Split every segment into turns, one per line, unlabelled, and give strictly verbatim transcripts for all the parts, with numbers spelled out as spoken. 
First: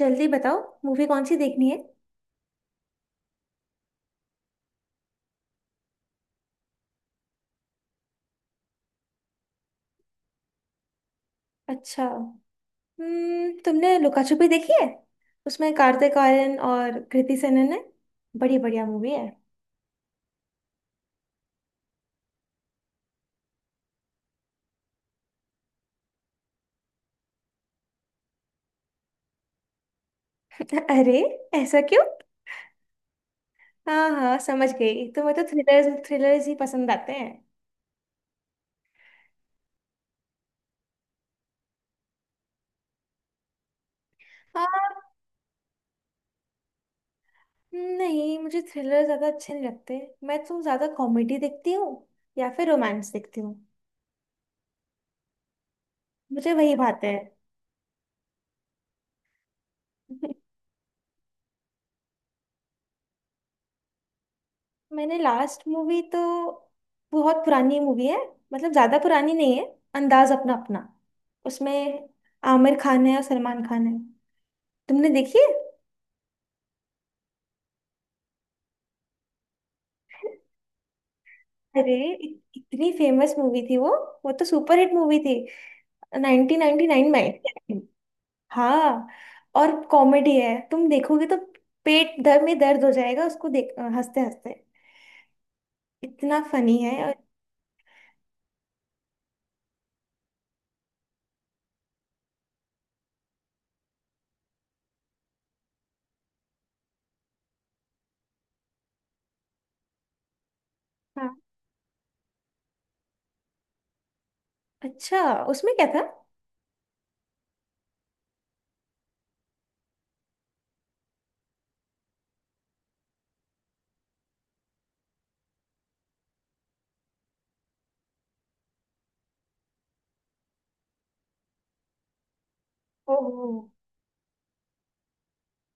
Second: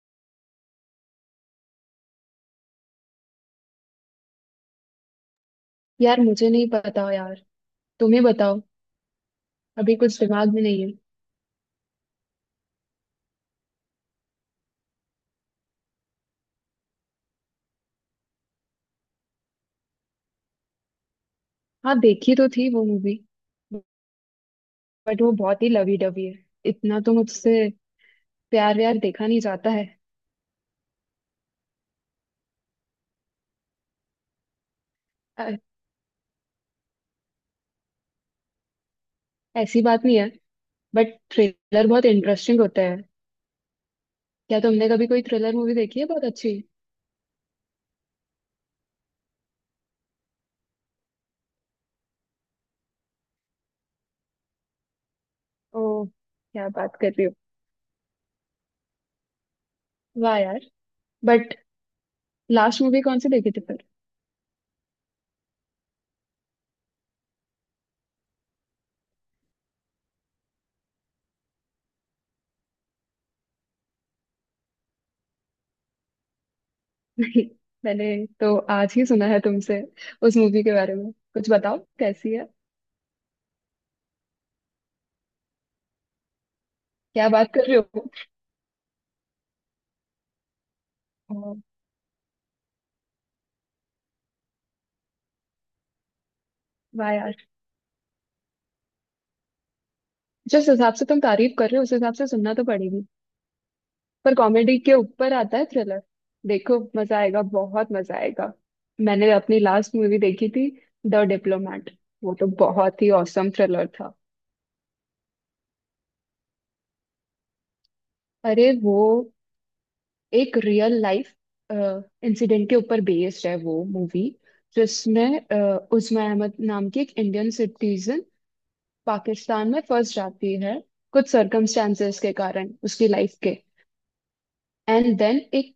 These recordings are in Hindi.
जल्दी बताओ। मूवी कौन सी देखनी है।
यार मुझे नहीं पता यार। तुम्हें बताओ। अभी कुछ दिमाग में नहीं है।
अच्छा। हम्म, तुमने लुका छुपी देखी है? उसमें कार्तिक आर्यन और कृति सेनन है। बड़ी बढ़िया मूवी है।
हाँ देखी तो थी वो मूवी। बट वो बहुत ही लवी डवी है। इतना तो मुझसे प्यार व्यार देखा नहीं जाता है।
अरे, ऐसा क्यों? हाँ हाँ समझ गई, तुम्हें तो
अ,
थ्रिलर्स थ्रिलर्स ही पसंद आते हैं।
ऐसी बात नहीं है। बट थ्रिलर बहुत इंटरेस्टिंग होता है। क्या
हाँ।
तुमने कभी कोई थ्रिलर मूवी देखी है बहुत अच्छी?
नहीं, मुझे थ्रिलर ज्यादा अच्छे नहीं लगते। मैं तो ज्यादा कॉमेडी देखती हूँ, या फिर रोमांस देखती हूँ।
ओ,
मुझे
क्या
वही
बात
भाते
कर
हैं।
रही हो? वाह यार। बट लास्ट मूवी कौन सी देखी थी फिर?
मैंने लास्ट मूवी तो, बहुत पुरानी मूवी है। मतलब ज्यादा पुरानी नहीं है। अंदाज अपना अपना। उसमें आमिर खान है और सलमान खान है। तुमने देखी है?
नहीं, मैंने तो आज ही सुना है तुमसे। उस मूवी के बारे में कुछ बताओ,
अरे,
कैसी है?
इत- इतनी फेमस मूवी थी वो। वो तो सुपरहिट मूवी थी, नाइनटीन नाइंटी नाइन
क्या बात कर रहे
में।
हो?
हाँ, और कॉमेडी है। तुम देखोगे तो
ओ,
पेट दर में दर्द हो जाएगा उसको देख, हंसते हंसते इतना फनी है।
वाह
और
यार। जिस हिसाब से तुम तारीफ कर रहे हो उस हिसाब से सुनना तो पड़ेगी। पर कॉमेडी के ऊपर आता है थ्रिलर। देखो मजा आएगा, बहुत मजा आएगा। मैंने अपनी लास्ट मूवी देखी थी, द
हाँ,
डिप्लोमेट। वो तो बहुत ही औसम थ्रिलर था।
अच्छा। उसमें क्या था?
अरे वो एक रियल लाइफ इंसिडेंट के ऊपर बेस्ड है वो मूवी। जिसमें अ, उस्मा अहमद नाम की एक इंडियन सिटीजन पाकिस्तान में फंस जाती है, कुछ सर्कमस्टांसेस के कारण उसकी लाइफ
ओह,
के। एंड देन एक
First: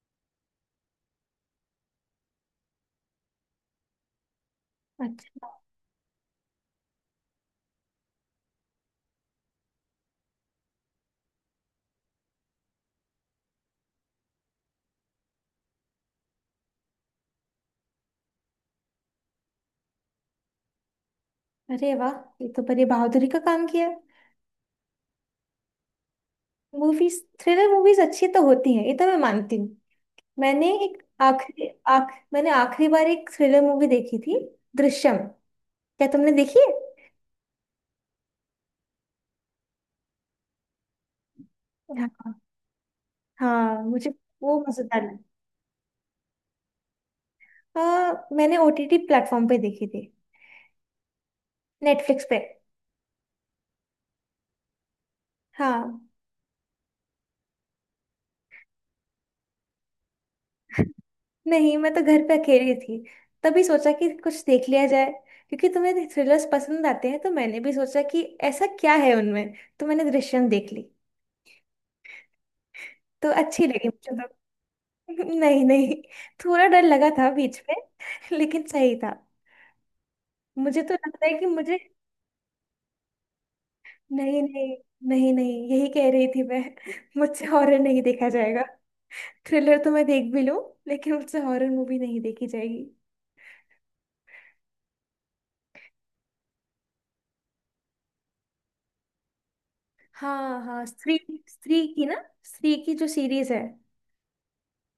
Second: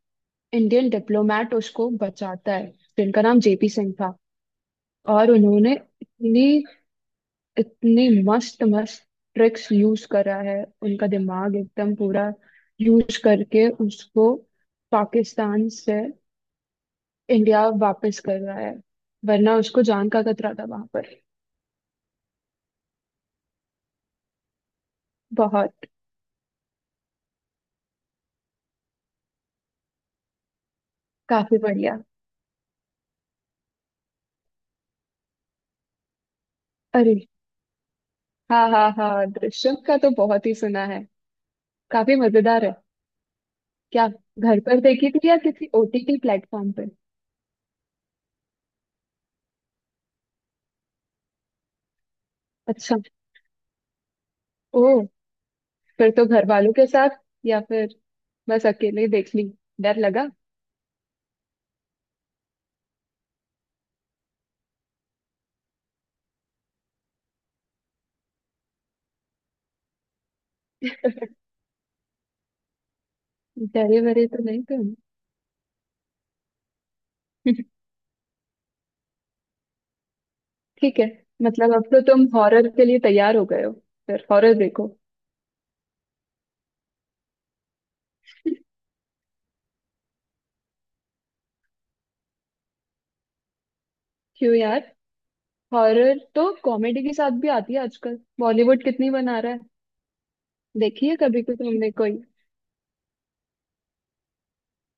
इंडियन डिप्लोमेट उसको बचाता है, जिनका नाम जेपी सिंह था। और
अच्छा।
उन्होंने इतनी इतनी मस्त मस्त ट्रिक्स यूज करा है। उनका दिमाग एकदम पूरा यूज करके उसको पाकिस्तान से इंडिया वापस कर रहा है। वरना उसको जान का खतरा था वहां पर।
अरे वाह, ये तो बड़ी बहादुरी का काम किया।
बहुत।
मूवीज, थ्रिलर मूवीज अच्छी तो होती हैं, ये तो मैं मानती हूँ। मैंने एक
काफी
आखिरी
बढ़िया।
आख मैंने आखिरी बार एक थ्रिलर मूवी देखी थी, दृश्यम। क्या तुमने देखी है?
अरे हाँ हाँ हाँ, दृश्यम का तो बहुत ही सुना है। काफी
हाँ।
मजेदार है।
हाँ,
क्या
मुझे वो
घर पर
मजेदार
देखी
लगी।
थी या किसी ओटीटी प्लेटफॉर्म पर?
आ, मैंने ओटीटी प्लेटफॉर्म पे देखी थी, नेटफ्लिक्स पे।
अच्छा। ओ।
हाँ।
फिर तो घर वालों के साथ या फिर बस अकेले देख ली? डर लगा?
नहीं, मैं तो घर पे अकेली थी। तभी सोचा कि कुछ देख लिया जाए, क्योंकि तुम्हें थ्रिलर्स पसंद आते हैं, तो मैंने भी सोचा कि ऐसा क्या है उनमें। तो मैंने दृश्यम देख ली। तो अच्छी लगी
डरे
मुझे
वरे तो नहीं तुम?
तो। नहीं नहीं, थोड़ा डर लगा था बीच में, लेकिन सही था। मुझे तो
ठीक है।
लगता है कि
मतलब
मुझे,
अब तो तुम हॉरर के लिए तैयार हो गए हो। फिर
नहीं
हॉरर
नहीं,
देखो।
नहीं नहीं, यही कह रही थी मैं। मुझसे हॉरर नहीं देखा जाएगा। थ्रिलर तो मैं देख भी लूं, लेकिन मुझसे हॉरर मूवी नहीं देखी जाएगी।
क्यों यार, हॉरर तो कॉमेडी के साथ भी आती है आजकल, बॉलीवुड कितनी बना रहा है।
हाँ हाँ,
देखी है
स्त्री।
कभी तो
स्त्री
तुमने
की
कोई?
ना, स्त्री की जो सीरीज है।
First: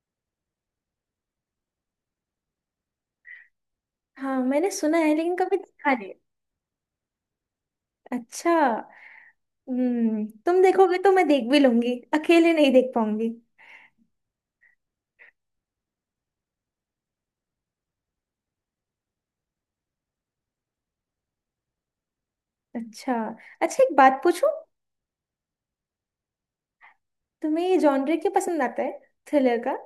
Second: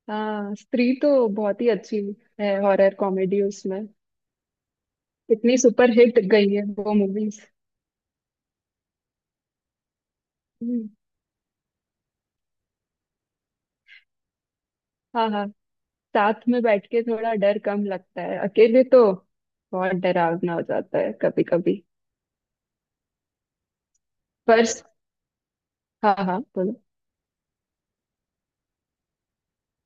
हाँ स्त्री तो बहुत ही अच्छी है, हॉरर कॉमेडी उसमें।
हाँ, मैंने सुना है लेकिन कभी
कितनी सुपर
देखा नहीं।
हिट गई है वो मूवीज।
अच्छा। हम्म, तुम देखोगे तो मैं देख भी लूंगी, अकेले नहीं देख पाऊंगी।
हाँ हाँ, साथ में बैठ के थोड़ा डर कम लगता है, अकेले तो बहुत डरावना हो जाता है कभी कभी।
अच्छा। अच्छा, एक बात पूछूं?
पर हाँ हाँ बोलो।
तुम्हें ये जॉनर क्यों पसंद आता है, थ्रिलर का?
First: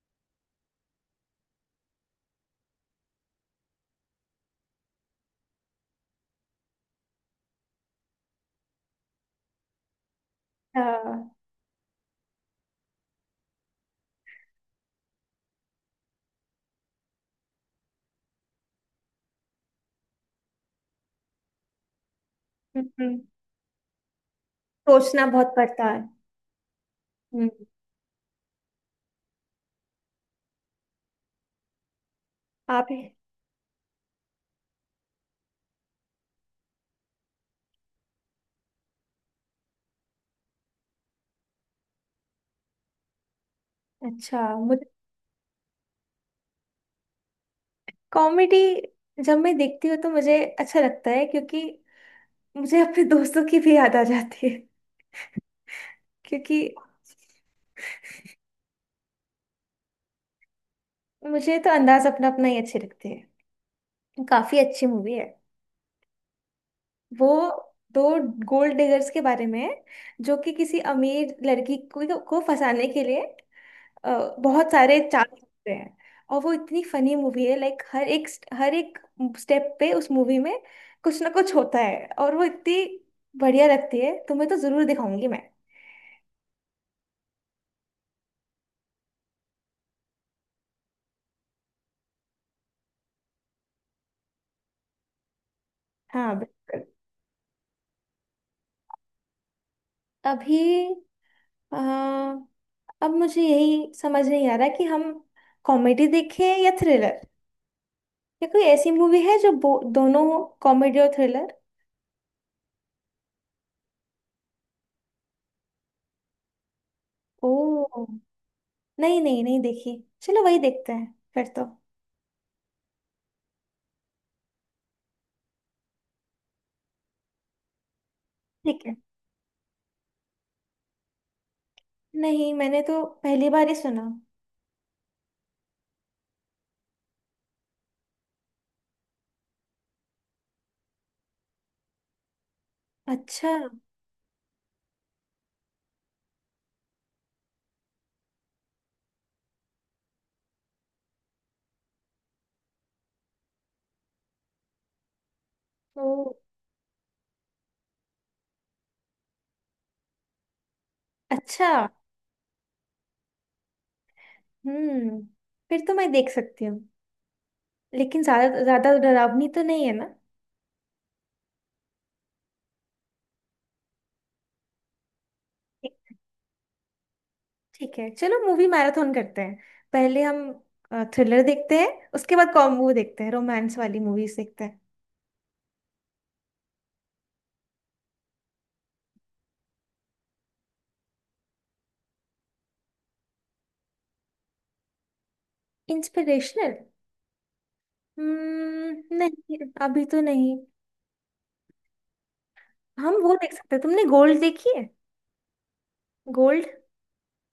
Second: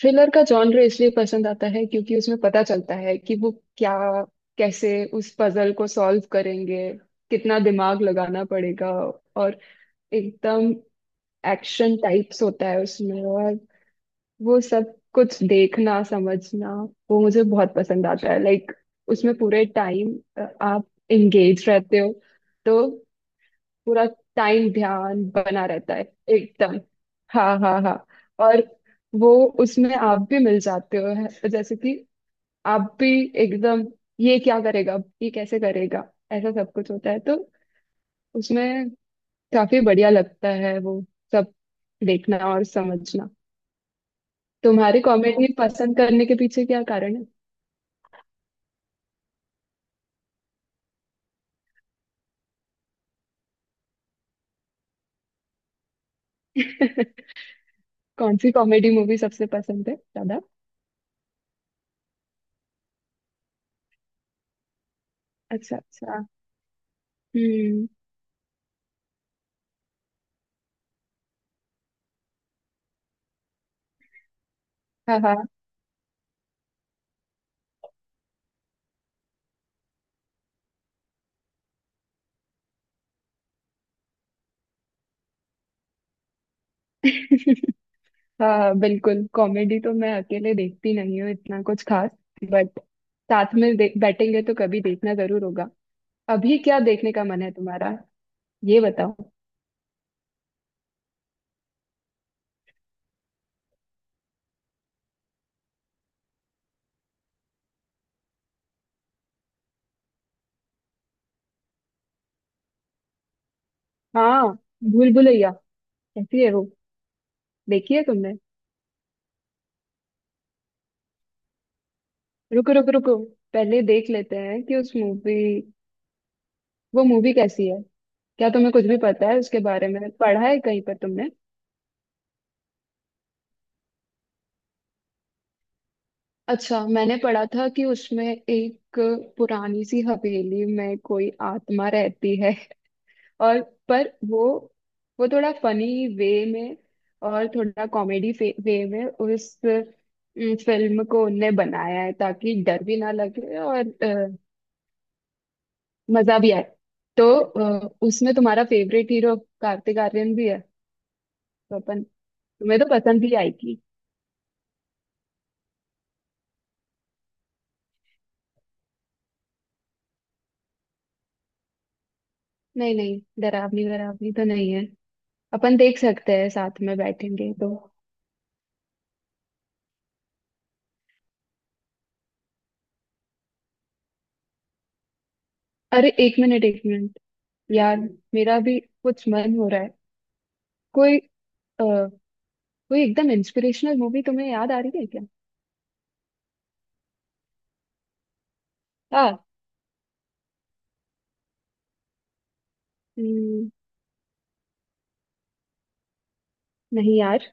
थ्रिलर का जॉनर इसलिए पसंद आता है क्योंकि उसमें पता चलता है कि वो क्या, कैसे उस पजल को सॉल्व करेंगे, कितना दिमाग लगाना पड़ेगा। और एकदम
हाँ।
एक्शन टाइप्स होता है उसमें। और वो सब कुछ देखना समझना वो मुझे बहुत पसंद आता है। लाइक उसमें पूरे टाइम आप एंगेज रहते हो। तो
हम्म, हम्म।
पूरा टाइम ध्यान
सोचना बहुत
बना
पड़ता
रहता
है।
है एकदम।
हम्म।
हाँ हाँ हाँ। और वो उसमें आप भी मिल जाते हो, है- जैसे कि
आप।
आप भी एकदम, ये क्या करेगा ये कैसे करेगा, ऐसा सब कुछ होता है तो उसमें काफी बढ़िया लगता है वो सब देखना और समझना।
अच्छा, मुझे
तुम्हारी कॉमेडी पसंद करने के पीछे क्या कारण
कॉमेडी जब मैं देखती हूँ तो मुझे अच्छा लगता है, क्योंकि मुझे अपने दोस्तों की भी याद आ जाती है। क्योंकि
है? कौन सी कॉमेडी मूवी सबसे पसंद है ज्यादा?
मुझे तो अंदाज अपना अपना ही अच्छे लगते हैं। काफी अच्छी मूवी है
अच्छा अच्छा।
वो।
हम्म।
दो गोल्ड डिगर्स के बारे में है, जो कि किसी अमीर लड़की को, को फंसाने के लिए अ, बहुत सारे चाल
हाँ
सकते हैं। और वो इतनी फनी मूवी है, लाइक हर एक हर एक स्टेप पे उस मूवी में कुछ ना कुछ होता है, और वो इतनी बढ़िया लगती है। तुम्हें तो जरूर दिखाऊंगी मैं।
हाँ। हाँ हाँ, बिल्कुल, कॉमेडी तो मैं अकेले देखती नहीं हूँ इतना कुछ खास। बट साथ में दे- बैठेंगे तो कभी देखना जरूर होगा।
हाँ
अभी क्या
बिल्कुल।
देखने का मन है तुम्हारा, ये बताओ।
अभी अ, अब मुझे यही समझ नहीं आ रहा कि हम कॉमेडी देखें या थ्रिलर, या कोई ऐसी मूवी है जो बो- दोनों, कॉमेडी और थ्रिलर।
हाँ भूल भुलैया कैसी है वो?
ओ,
देखी है तुमने?
नहीं नहीं, नहीं देखी। चलो वही देखते हैं फिर तो।
रुको रुको रुको, पहले देख लेते हैं कि उस मूवी, वो मूवी कैसी है। क्या तुम्हें
ठीक
कुछ
है।
भी पता है उसके बारे में, पढ़ा है कहीं पर तुमने?
नहीं, मैंने तो पहली बार ही सुना।
अच्छा, मैंने पढ़ा था कि उसमें एक पुरानी सी हवेली में कोई आत्मा रहती है।
अच्छा।
और पर वो वो थोड़ा फनी वे में और थोड़ा कॉमेडी वे में उस फिल्म को उनने बनाया है ताकि डर भी ना लगे और अ,
ओ,
मजा भी आए। तो अ, उसमें तुम्हारा फेवरेट हीरो कार्तिक आर्यन भी है।
अच्छा।
तो अपन, तुम्हें तो पसंद भी आएगी।
हम्म, फिर तो मैं देख सकती हूँ। लेकिन ज्यादा, ज्यादा डरावनी तो नहीं है ना?
नहीं नहीं, डरावनी डरावनी तो नहीं है। अपन देख
ठीक।
सकते हैं, साथ में बैठेंगे तो।
ठीक है, चलो मूवी मैराथन करते हैं। पहले हम थ्रिलर देखते हैं, उसके बाद कॉम वो देखते हैं, रोमांस वाली मूवीज देखते हैं।
अरे एक मिनट एक मिनट यार, मेरा भी कुछ मन हो रहा है। कोई कोई एकदम इंस्पिरेशनल मूवी तुम्हें याद आ रही है क्या?
इंस्पिरेशनल? हम्म,
हाँ।
नहीं। अभी तो नहीं। हम वो देख
हम्म,
सकते हैं, तुमने गोल्ड देखी है? गोल्ड,
नहीं यार।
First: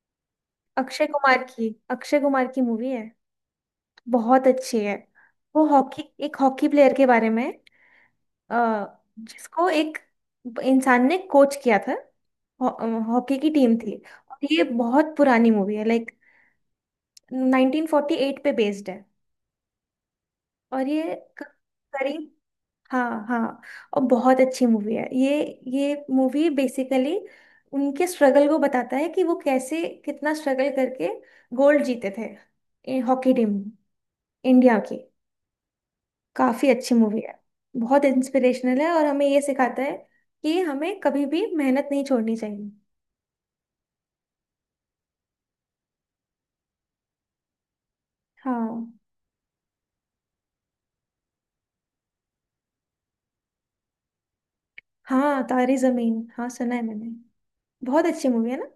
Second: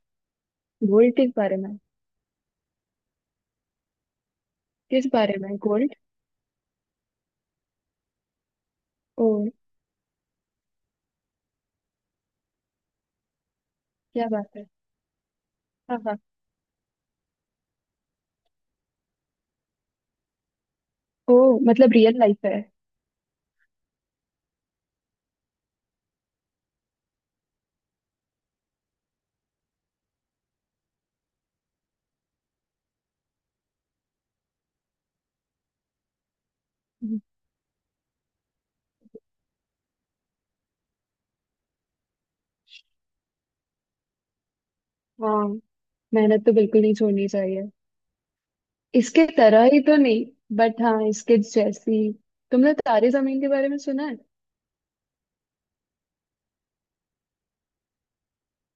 अक्षय
गोल्ड किस
कुमार
बारे
की
में?
अक्षय कुमार की मूवी है। बहुत अच्छी है।
किस बारे में
वो
गोल्ड?
हॉकी एक हॉकी प्लेयर के बारे में है। अ,
ओ
जिसको एक इंसान ने कोच किया था। हॉ- अ, हॉकी की टीम थी।
क्या
और
बात
ये
है।
बहुत पुरानी मूवी है,
हाँ
लाइक
हाँ।
नाइनटीन फोर्टी एट पे बेस्ड है। और ये
ओ,
क-
मतलब रियल
करीब,
लाइफ है।
हाँ हाँ। और बहुत अच्छी मूवी है ये। ये मूवी बेसिकली उनके स्ट्रगल को बताता है, कि वो कैसे, कितना स्ट्रगल करके गोल्ड जीते थे, हॉकी टीम इंडिया की। काफी अच्छी
हम्म,
मूवी है। बहुत इंस्पिरेशनल है और हमें ये सिखाता है कि हमें कभी भी मेहनत नहीं छोड़नी चाहिए।
हाँ। मेहनत तो बिल्कुल नहीं छोड़नी चाहिए।
हाँ।
इसके तरह ही तो नहीं, बट हाँ इसके जैसी। तुमने तारे जमीन के बारे में सुना है?
हाँ तारे जमीन, हाँ सुना है मैंने। बहुत अच्छी मूवी है ना?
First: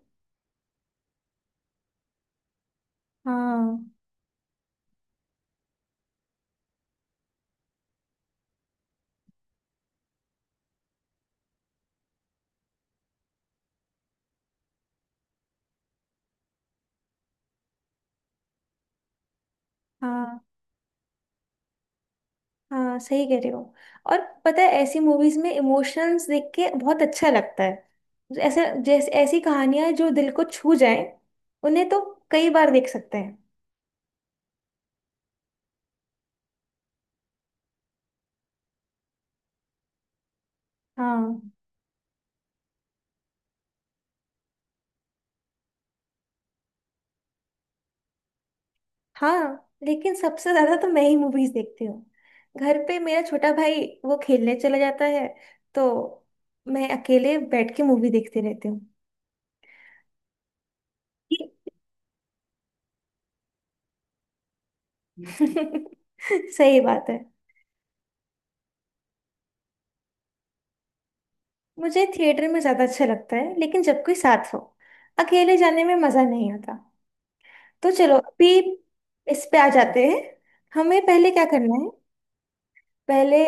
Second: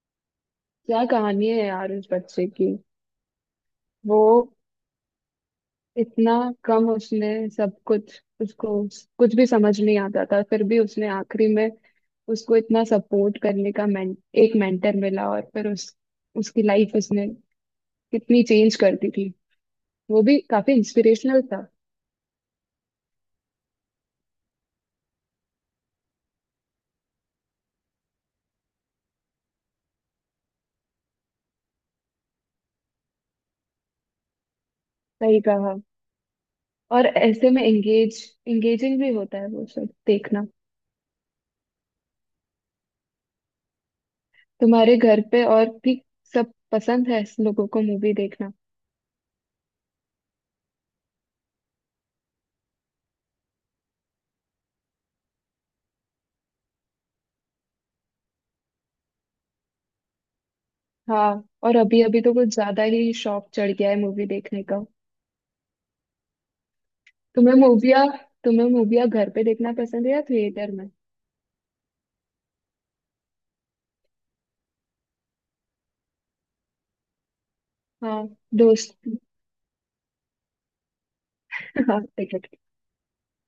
क्या कहानी है यार उस बच्चे की।
हाँ
वो इतना कम उसने सब कुछ, उसको कुछ भी समझ नहीं आता था, फिर भी उसने आखिरी में, उसको इतना सपोर्ट करने का मेन, एक मेंटर मिला और फिर उस उसकी लाइफ उसने कितनी चेंज कर दी थी। वो भी
हाँ
काफी इंस्पिरेशनल था।
हाँ, सही कह रहे हो। और पता है, ऐसी मूवीज में इमोशंस देख के बहुत अच्छा लगता है। ऐसा जैसे, ऐसी कहानियां जो दिल को छू जाए, उन्हें तो कई बार देख सकते हैं।
सही कहा। और ऐसे में एंगेज, एंगेजिंग भी होता है वो सब देखना।
हाँ।
तुम्हारे घर पे और भी सब पसंद है ऐसे लोगों को मूवी देखना?
हाँ, लेकिन सबसे ज्यादा तो मैं ही मूवीज देखती हूँ। घर पे मेरा छोटा भाई वो खेलने चला जाता है, तो मैं अकेले बैठ के मूवी देखती रहती हूँ।
हाँ, और अभी अभी तो कुछ ज्यादा ही शौक चढ़ गया है मूवी देखने का।
सही बात है।
तुम्हें मूविया, तुम्हें मूविया घर पे देखना पसंद है या थिएटर में?
मुझे थिएटर में ज्यादा अच्छा लगता है, लेकिन जब कोई साथ हो। अकेले जाने में मजा नहीं आता। तो चलो
हाँ
अभी
दोस्त।
इस पे आ जाते हैं, हमें पहले क्या करना है।
हाँ टिकट
पहले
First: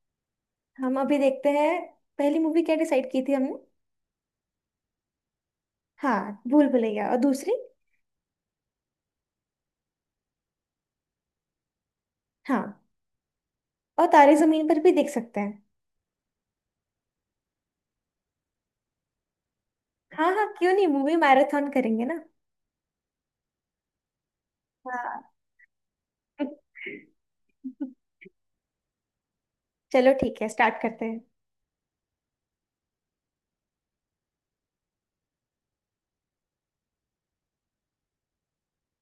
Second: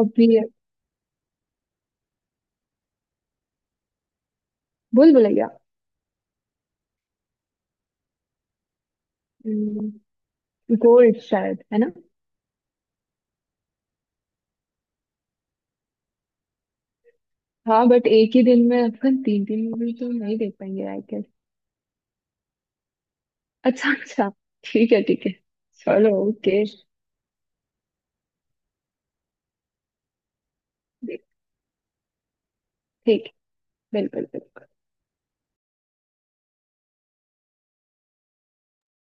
अभी है।
हम अभी देखते हैं, पहली मूवी क्या डिसाइड की थी हमने?
भूल भुलैया।
हाँ, भूल भुलैया। और दूसरी?
हम्म। गोल्ड शायद है ना।
हाँ, और तारे जमीन पर भी देख सकते हैं।
हाँ बट एक ही दिन में अपन तीन तीन मूवी तो
हाँ
नहीं
हाँ,
देख
क्यों
पाएंगे
नहीं,
आई
मूवी
गेस।
मैराथन करेंगे ना।
अच्छा अच्छा, ठीक है
हाँ।
ठीक है। चलो ओके।
चलो ठीक है, स्टार्ट करते हैं।
ठीक। बिल्कुल बिल्कुल।